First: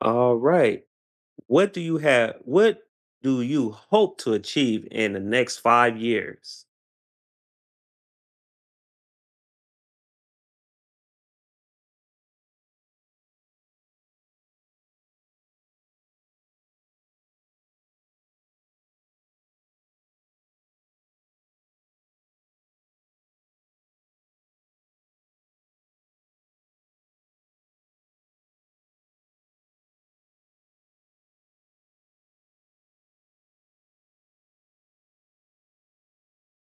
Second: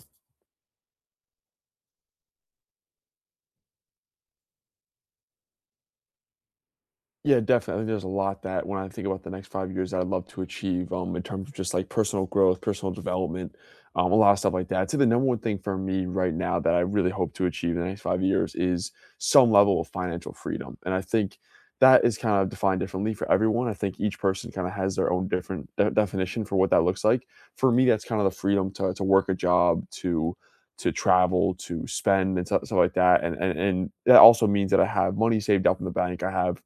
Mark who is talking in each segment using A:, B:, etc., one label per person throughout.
A: All right. What do you hope to achieve in the next 5 years?
B: Yeah, definitely. I think there's a lot that when I think about the next 5 years that I'd love to achieve in terms of just like personal growth, personal development, a lot of stuff like that. So the number one thing for me right now that I really hope to achieve in the next 5 years is some level of financial freedom. And I think that is kind of defined differently for everyone. I think each person kind of has their own different definition for what that looks like. For me, that's kind of the freedom to work a job, to travel, to spend and stuff like that. And that also means that I have money saved up in the bank. I have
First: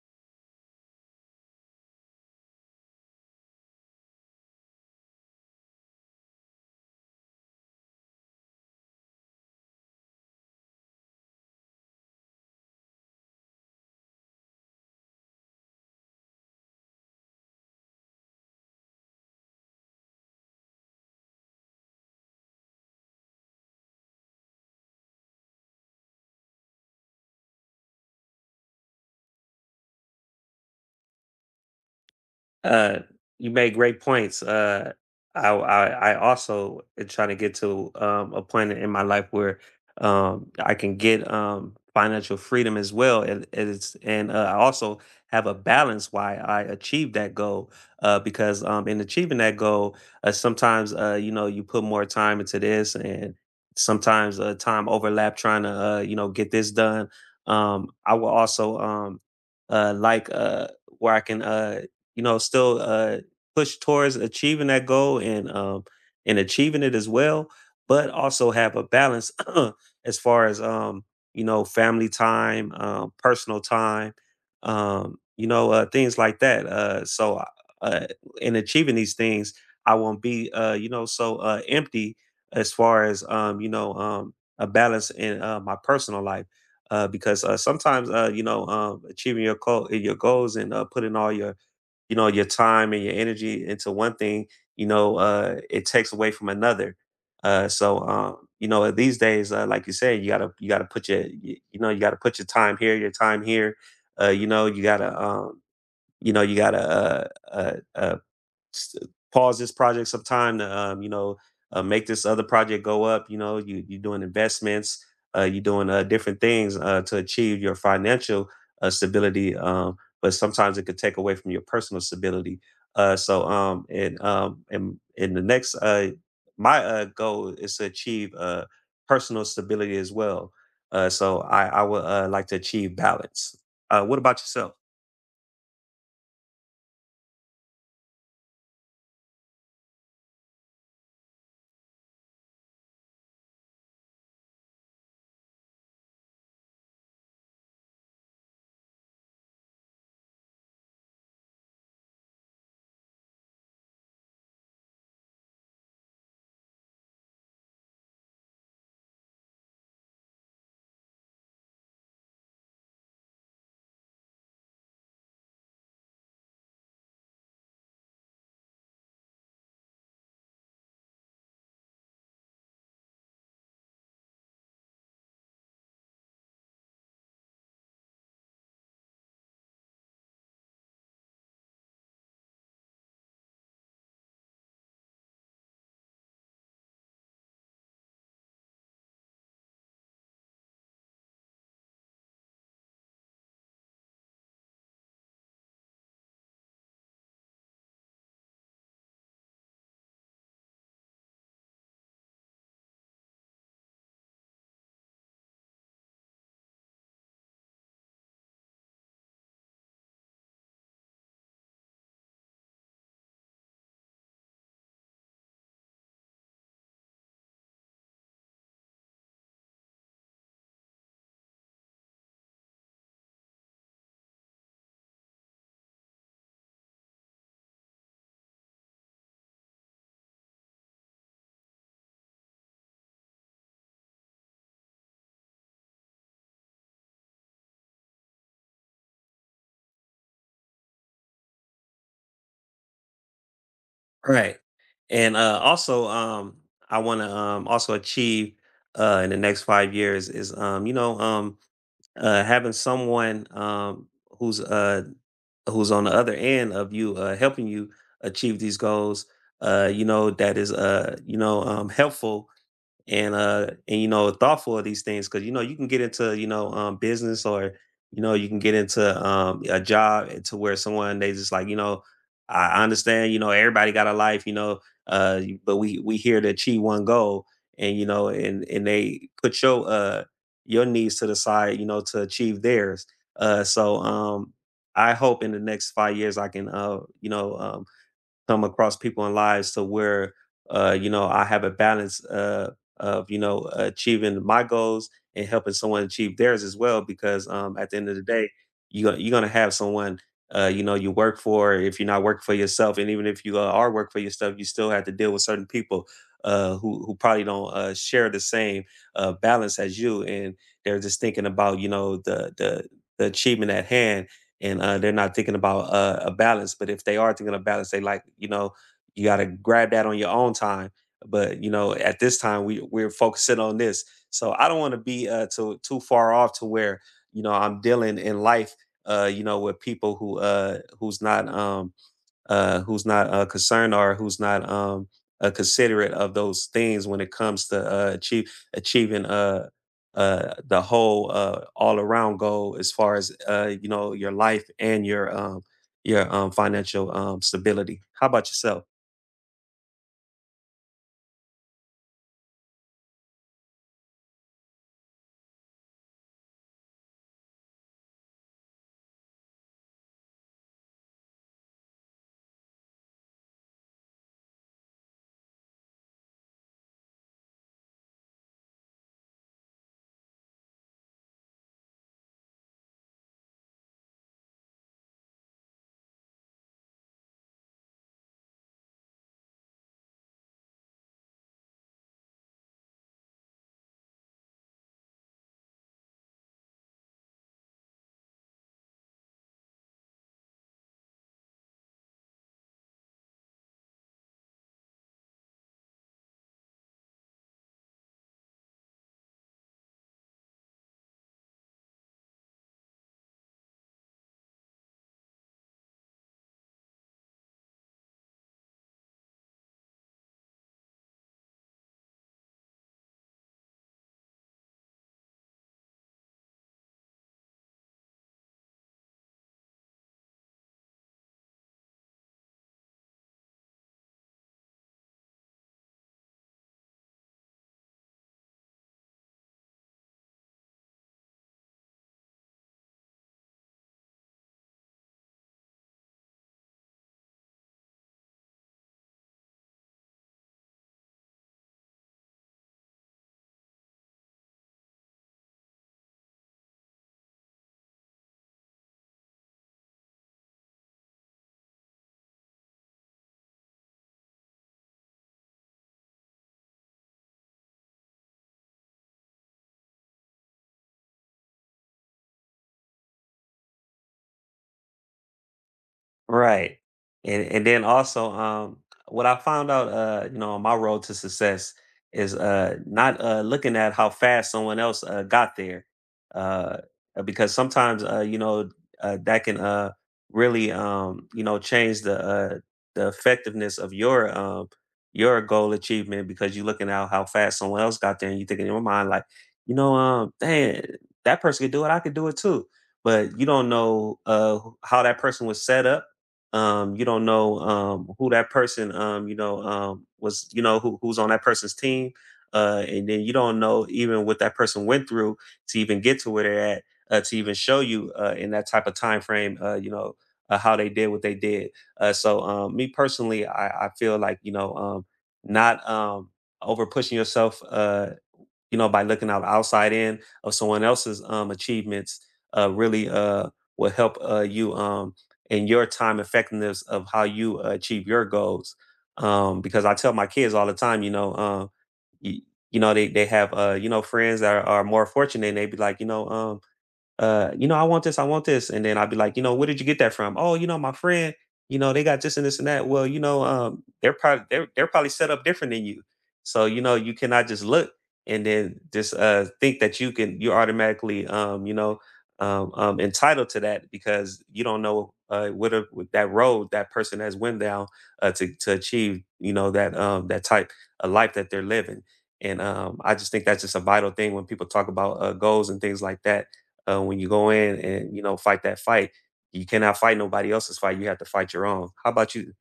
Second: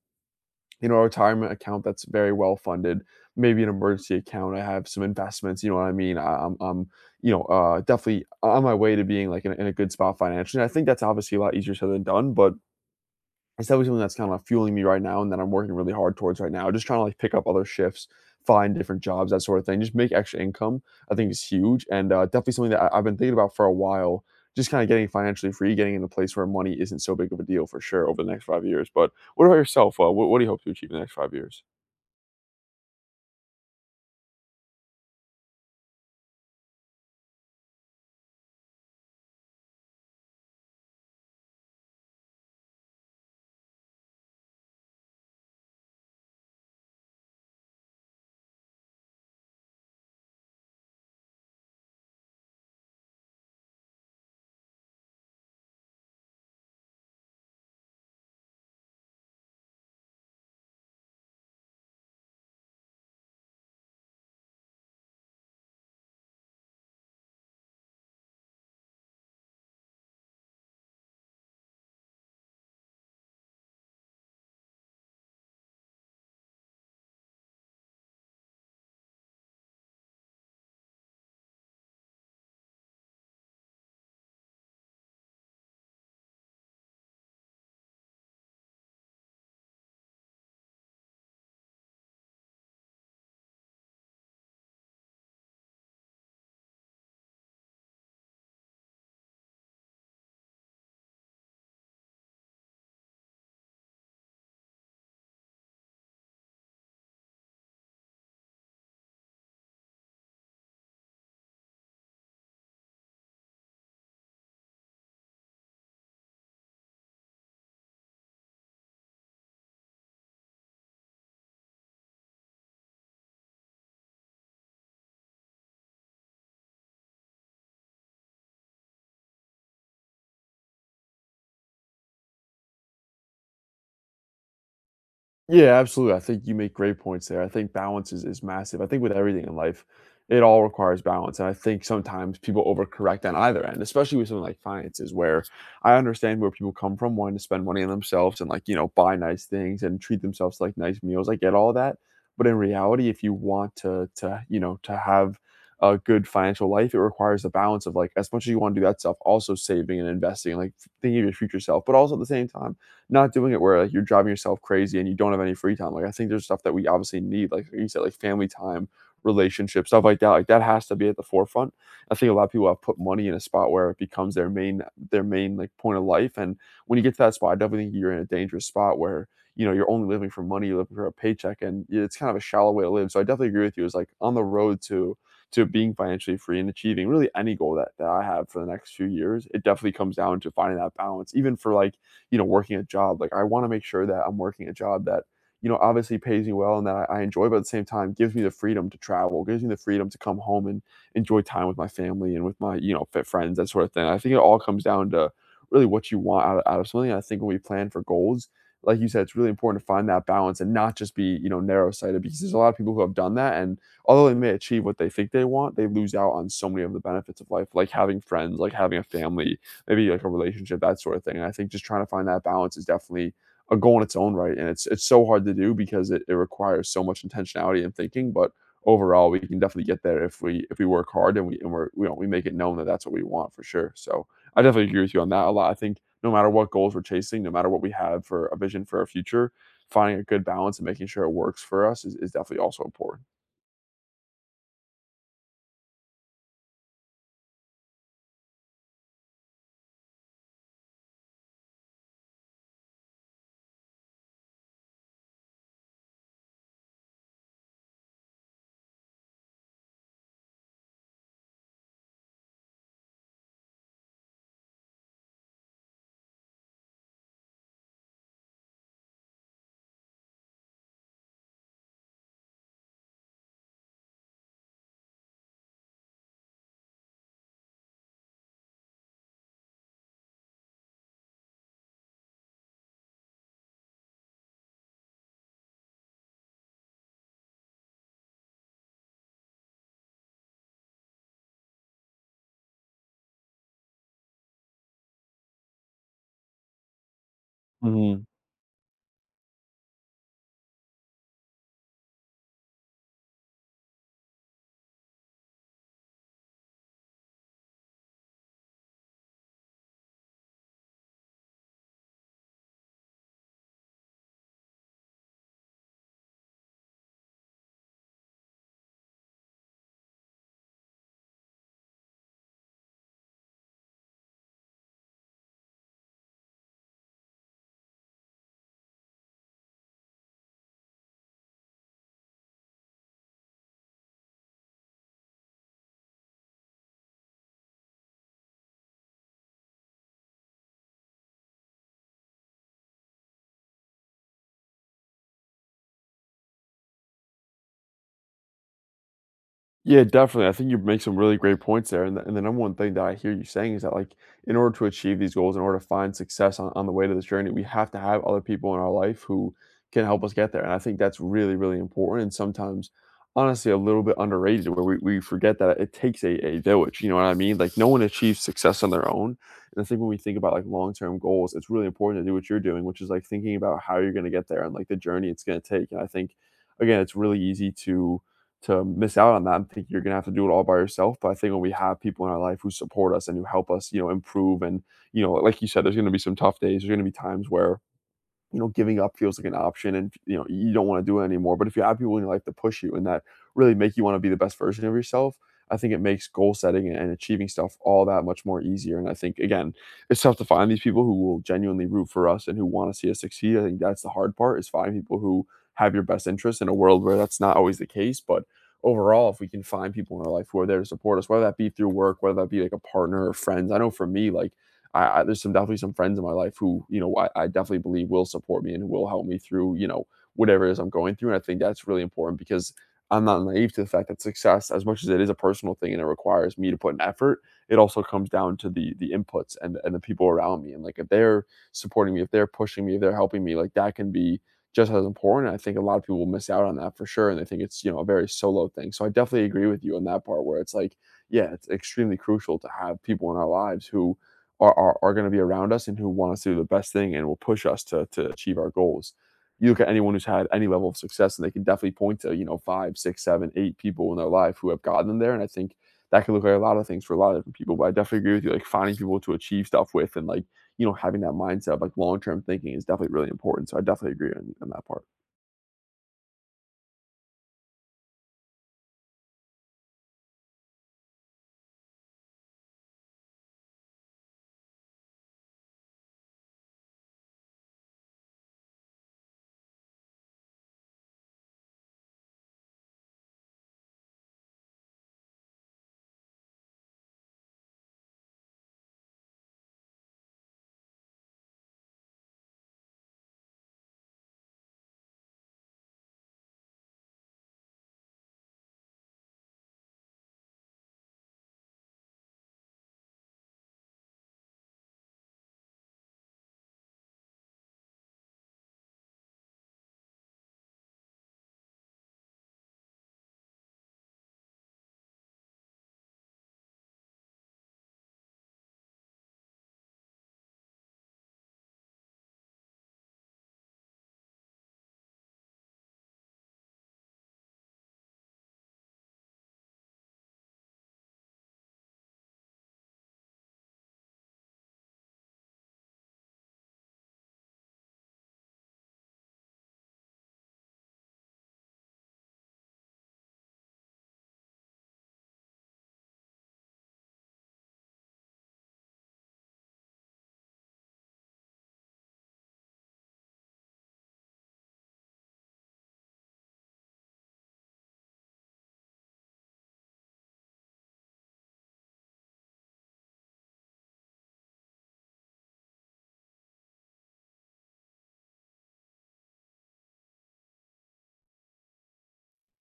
B: a retirement account that's very well funded, maybe an emergency account. I have some investments, you know what I mean? I'm definitely on my way to being like in a good spot financially. And I think that's obviously a lot easier said than done, but it's definitely something that's kinda fueling me right now and that I'm working really hard towards right now. Just trying to, like, pick up other shifts, find different jobs, that sort of thing. Just make extra income, I think is huge, and, definitely something that I've been thinking about for a while, just kinda getting financially free, getting in a place where money isn't so big of a deal for sure over the next 5 years, but what about yourself? What do you hope to achieve in the next 5 years?
A: Uh, you made great points. I I, I also am trying to get to a point in my life where I can get financial freedom as well, and I also have a balance why I achieve that goal. Because in achieving that goal, sometimes you know, you put more time into this, and sometimes time overlap trying to you know, get this done. I will also uh, like uh, where I can you know, still push towards achieving that goal, and and achieving it as well, but also have a balance as far as you know, family time, personal time, things like that. So, uh, in achieving these things, I won't be, you know, so empty as far as a balance in my personal life. Because sometimes you know, achieving your goals, and putting all your, you know, your time and your energy into one thing, you know, it takes away from another. So, you know, these days, like you said, you gotta put your, you know, you gotta put your time here, your time here. You know, you gotta, you know, you gotta uh, uh, s- pause this project some time to you know, make this other project go up. You know, you, you're doing investments, you're doing different things to achieve your financial stability, but sometimes it could take away from your personal stability. And in the next my goal is to achieve personal stability as well. So I would like to achieve balance. What about yourself?
B: Yeah, absolutely. I think you make great points there. I think balance is massive. I think with everything in life, it all requires balance, and I think sometimes people overcorrect on either end, especially with something like finances, where I understand where people come from wanting to spend money on themselves and like buy nice things and treat themselves to, like, nice meals. I get all that, but in reality, if you want to to have a good financial life, it requires a balance of like as much as you want to do that stuff, also saving and investing, like thinking of your future self, but also at the same time not doing it where like you're driving yourself crazy and you don't have any free time. Like I think there's stuff that we obviously need, like you said, like family time, relationships, stuff like that. Like that has to be at the forefront. I think a lot of people have put money in a spot where it becomes their main like point of life. And when you get to that spot, I definitely think you're in a dangerous spot where you're only living for money, you're living for a paycheck, and it's kind of a shallow way to live. So I definitely agree with you. It's like on the road to being financially free and achieving really any goal that I have for the next few years, it definitely comes down to finding that balance, even for like working a job. Like I want to make sure that I'm working a job that, obviously pays me well and that I enjoy, but at the same time gives me the freedom to travel, gives me the freedom to come home and enjoy time with my family and with my, fit friends, that sort of thing. I think it all comes down to really what you want out of something. And I think when we plan for goals, like you said, it's really important to find that balance and not just be, narrow sighted because there's a lot of people who have done that. And although they may achieve what they think they want, they lose out on so many of the benefits of life, like having friends, like having a family, maybe like a relationship, that sort of thing. And I think just trying to find that balance is definitely a goal in its own right. And it's so hard to do because it requires so much intentionality and thinking. But overall, we can definitely get there if we work hard and we're we make it known that that's what we want for sure. So I definitely agree with you on that a lot. I think no matter what goals we're chasing, no matter what we have for a vision for our future, finding a good balance and making sure it works for us is definitely also important.
A: Right. And also, I wanna, also achieve, in the next 5 years, is having someone, who's, uh, who's on the other end of you, helping you achieve these goals, you know, that is, helpful and you know, thoughtful of these things. Because you know, you can get into, you know, business, or you know, you can get into a job to where someone, they just, like, you know, I understand, you know, everybody got a life, you know. But we here to achieve one goal, and you know, and they put your, your needs to the side, you know, to achieve theirs. uh so um I hope in the next 5 years I can, you know, come across people in lives to where you know, I have a balance of, you know, achieving my goals and helping someone achieve theirs as well. Because at the end of the
B: Mhm.
A: day, you're gonna have someone you know, you work for. If you're not working for yourself, and even if you are working for yourself, you still have to deal with certain people, who probably don't share the same balance as you, and they're just thinking about, you know, the the achievement at hand, and they're not thinking about a balance. But if they are thinking of balance, they, like, you know, you got to grab that on your own time. But you know, at this time we're focusing on this, so I don't want to be too far off to where, you know, I'm dealing in life, you know, with people who who's not concerned, or who's not considerate of those things when it comes to achieving the whole all around goal as far as you know, your life and your financial stability. How about yourself?
B: Yeah, definitely. I think you make some really great points there. And the number one thing that I hear you saying is that, like, in order to achieve these goals, in order to find success on the way to this journey, we have to have other people in our life who can help us get there. And I think that's really, really important. And sometimes, honestly, a little bit underrated where we forget that it takes a village. You know what I mean? Like, no one achieves success on their own. And I think when we think about like long term goals, it's really important to do what you're doing, which is like thinking about how you're going to get there and like the journey it's going to take. And I think, again, it's really easy to miss out on that and think you're gonna have to do it all by yourself. But I think when we have people in our life who support us and who help us, improve and, like you said, there's gonna be some tough days. There's gonna be times where, giving up feels like an option and you don't want to do it anymore. But if you have people in your life to push you and that really make you want to be the best version of yourself, I think it makes goal setting and achieving stuff all that much more easier. And I think again, it's tough to find these people who will genuinely root for us and who want to see us succeed. I think that's the hard part is finding people who have your best interests in a world where that's not always the case. But overall, if we can find people in our life who are there to support us, whether that be through work, whether that be like a partner or friends. I know for me, like I there's some definitely some friends in my life who I definitely believe will support me and will help me through whatever it is I'm going through, and I think that's really important because I'm not naive to the fact that success, as much as it is a personal thing and it requires me to put an effort, it also comes down to the inputs and the people around me, and like if they're supporting me, if they're pushing me, if they're helping me, like that can be just as important. I think a lot of people will miss out on that for sure, and they think it's a very solo thing. So I definitely agree with you on that part where it's like, yeah, it's extremely crucial to have people in our lives who are going to be around us and who want us to do the best thing and will push us to achieve our goals. You look at anyone who's had any level of success, and they can definitely point to five, six, seven, eight people in their life who have gotten them there. And I think that could look like a lot of things for a lot of different people. But I definitely agree with you, like finding people to achieve stuff with, and like having that mindset, of, like, long term thinking, is definitely really important. So I definitely agree on that part.
A: Right. And then also, what I found out, you know, on my road to success is not looking at how fast someone else got there. Uh because sometimes you know, that can really you know, change the effectiveness of your goal achievement, because you're looking at how fast someone else got there, and you thinking in your mind, like, you know, dang, that person could do it, I could do it too. But you don't know how that person was set up. You don't know who that person, was, you know, who's on that person's team. And then you don't know even what that person went through to even get to where they're at, to even show you in that type of time frame, how they did what they did. Me personally, I feel like, you know, not over pushing yourself. You know, by looking outside in of someone else's achievements really will help you in your time effectiveness of how you achieve your goals, because I tell my kids all the time, you know, you, you know, they have, you know, friends that are more fortunate, and they be like, you know, you know, I want this, I want this. And then I'd be like, you know, where did you get that from? Oh, you know, my friend, you know, they got this and this and that. Well, you know, they're probably, they're probably set up different than you. So, you know, you cannot just look and then just think that you're automatically, entitled to that, because you don't know what what that road that person has went down to achieve, you know, that that type of life that they're living. And I just think that's just a vital thing when people talk about goals and things like that, when you go in and, you know, fight that fight. You cannot fight nobody else's fight. You have to fight your own. How about you?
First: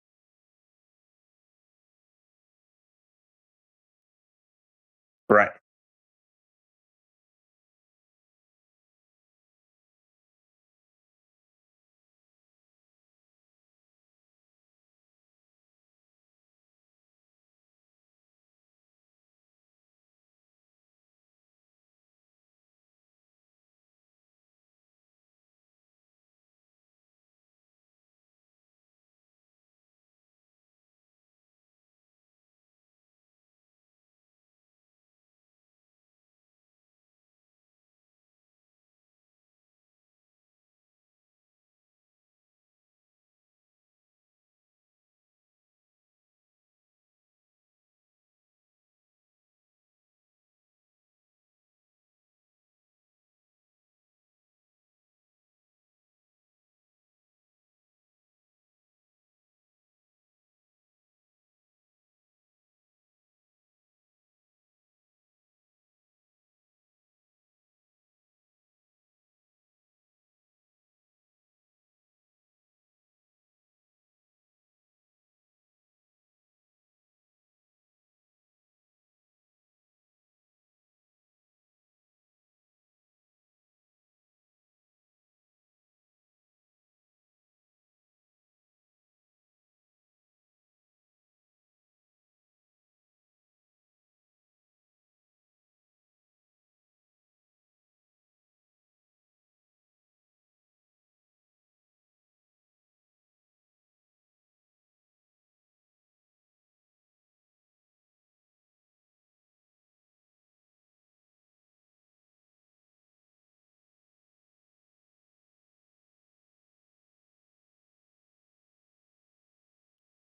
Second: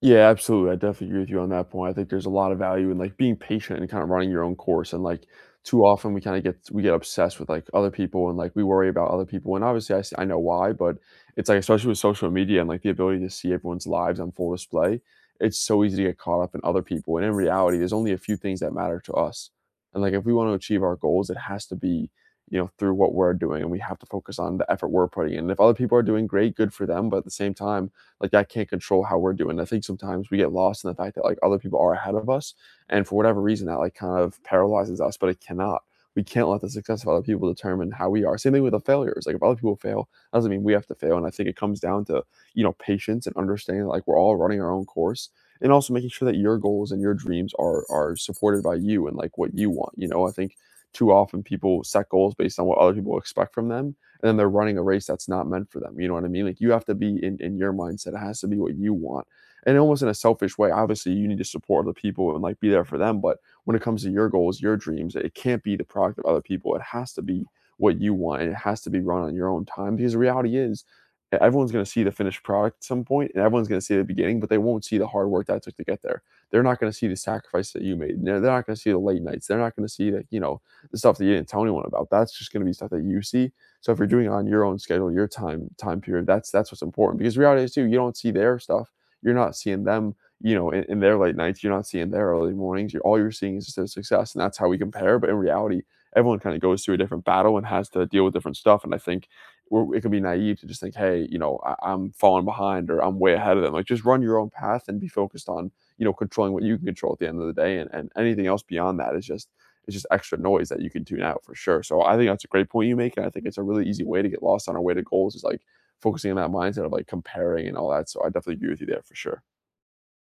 B: Yeah, absolutely. I definitely agree with you on that point. I think there's a lot of value in like being patient and kind of running your own course. And like
A: Right.
B: too often we get obsessed with like other people and like we worry about other people. And obviously I know why, but it's like especially with social media and like the ability to see everyone's lives on full display, it's so easy to get caught up in other people. And in reality, there's only a few things that matter to us. And like if we want to achieve our goals, it has to be through what we're doing, and we have to focus on the effort we're putting in. And if other people are doing great, good for them. But at the same time, like, I can't control how we're doing. I think sometimes we get lost in the fact that like other people are ahead of us, and for whatever reason, that like kind of paralyzes us. But it cannot. We can't let the success of other people determine how we are. Same thing with the failures. Like if other people fail, that doesn't mean we have to fail. And I think it comes down to patience and understanding, like we're all running our own course, and also making sure that your goals and your dreams are supported by you and like what you want. You know, I think too often people set goals based on what other people expect from them, and then they're running a race that's not meant for them. You know what I mean? Like you have to be in your mindset. It has to be what you want. And almost in a selfish way, obviously you need to support other people and like be there for them. But when it comes to your goals, your dreams, it can't be the product of other people. It has to be what you want, and it has to be run on your own time, because the reality is everyone's going to see the finished product at some point, and everyone's going to see the beginning, but they won't see the hard work that it took to get there. They're not going to see the sacrifice that you made. They're not going to see the late nights. They're not going to see the stuff that you didn't tell anyone about. That's just going to be stuff that you see. So if you're doing it on your own schedule, your time period, that's what's important. Because reality is too, you don't see their stuff. You're not seeing them, you know, in their late nights. You're not seeing their early mornings. You're, all you're seeing is just their success, and that's how we compare. But in reality, everyone kind of goes through a different battle and has to deal with different stuff. And I think it can be naive to just think, hey, you know, I'm falling behind or I'm way ahead of them. Like just run your own path and be focused on, you know, controlling what you can control at the end of the day. And anything else beyond that is just, it's just extra noise that you can tune out for sure. So I think that's a great point you make, and I think it's a really easy way to get lost on our way to goals is like focusing on that mindset of like comparing and all that. So I definitely agree with you there for sure.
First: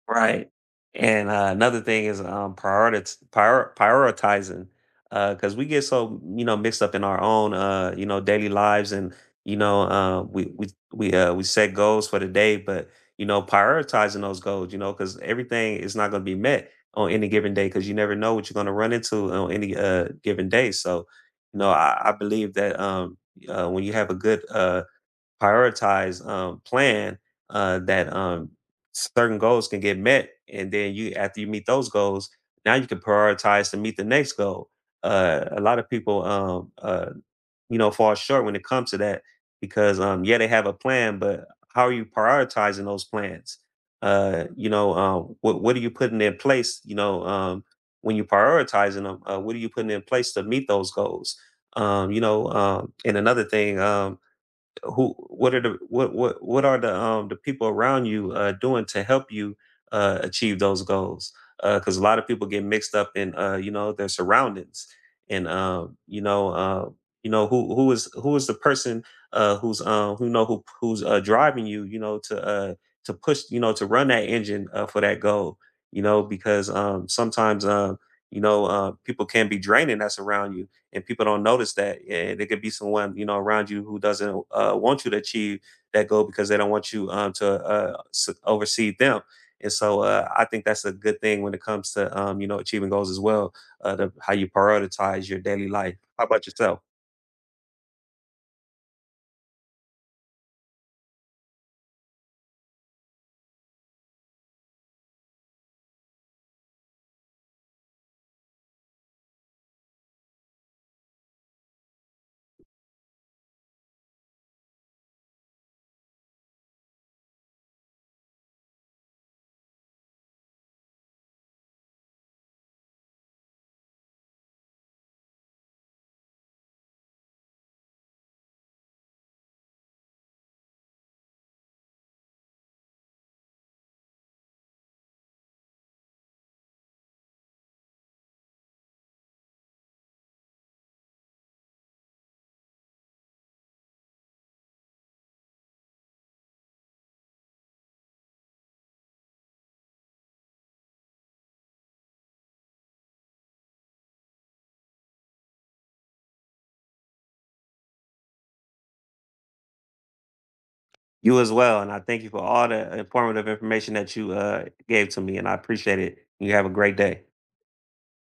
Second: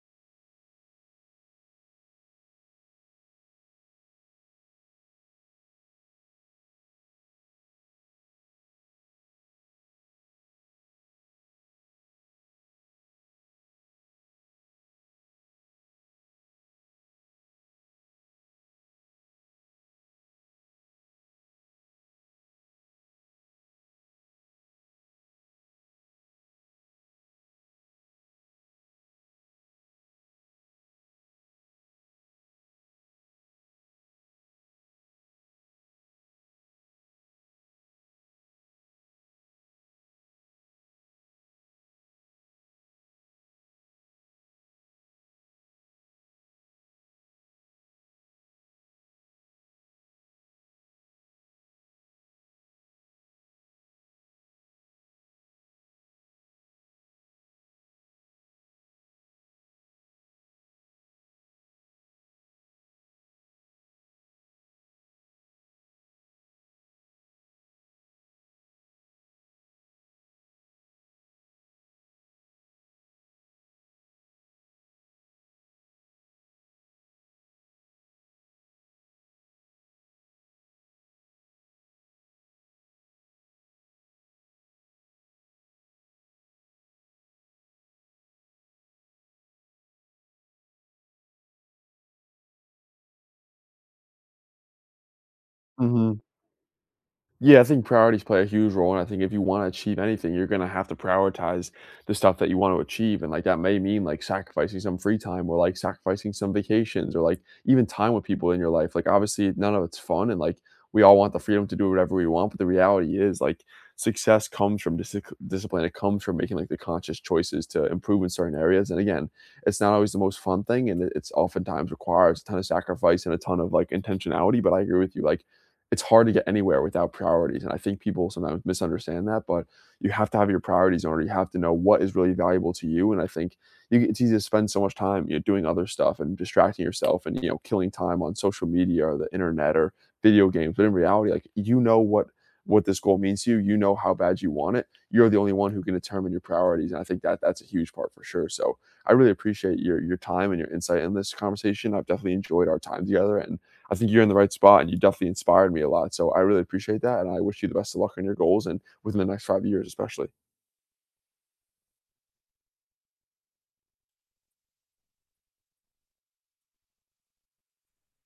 A: Right, and another thing is, prioritis prior prioritizing, because we get so, you know, mixed up in our own, you know, daily lives, and you know, we set goals for the day, but you know, prioritizing those goals, you know, because everything is not gonna be met on any given day, because you never know what you're gonna run into on any, given day. So, you know, I believe that, when you have a good, prioritize, plan, uh, that, um, certain goals can get met, and then you, after you meet those goals, now you can prioritize to meet the next goal. A lot of people, you know, fall short when it comes to that, because, yeah, they have a plan, but how are you prioritizing those plans? You know, what are you putting in place? You know, when you're prioritizing them, what are you putting in place to meet those goals? You know, and another thing, who what are the, what are the, the people around you doing to help you achieve those goals, because a lot of people get mixed up in, you know, their surroundings, and you know, who is, who is the person who's driving you, you know, to push, you know, to run that engine for that goal. You know, because sometimes you know, people can be draining that's around you, and people don't notice that. And it could be someone, you know, around you who doesn't want you to achieve that goal, because they don't want you to oversee them. And so I think that's a good thing when it comes to you know, achieving goals as well. How you prioritize your daily life.
B: Mhm.
A: How about yourself?
B: Yeah, I think priorities play a huge role, and I think if you wanna achieve anything, you're gonna have to prioritize the stuff that you want to achieve, and, like, that may mean, like, sacrificing some free time or, like, sacrificing some vacations or, like, even time with people in your life, like, obviously, none of it's fun, and, like, we all want the freedom to do whatever we want, but the reality is, like, success comes from discipline. It comes from making, like, the conscious choices to improve in certain areas, and again, it's not always the most fun thing, and it's oftentimes requires a ton of sacrifice and a ton of, like, intentionality, but I agree with you, like, it's hard to get anywhere without priorities, and I think people sometimes misunderstand that, but you have to have your priorities in order, you have to know what is really valuable to you, and I think you it's easy to spend so much time, you know, doing other stuff and distracting yourself and, you know, killing time on social media or the internet or video games, but in reality, like, you know what this goal means to you, you know how bad you want it, you're the only one who can determine your priorities, and I think that that's a huge part for sure. So I really appreciate your time and your insight in this conversation. I've definitely enjoyed our time together, and I think you're in the right spot and you definitely inspired me a lot. So I really appreciate that. And I wish you the best of luck on your goals, and within the next 5 years, especially.
A: You as well. And I thank you for all the informative information that you gave to me, and I appreciate it. You have a great day.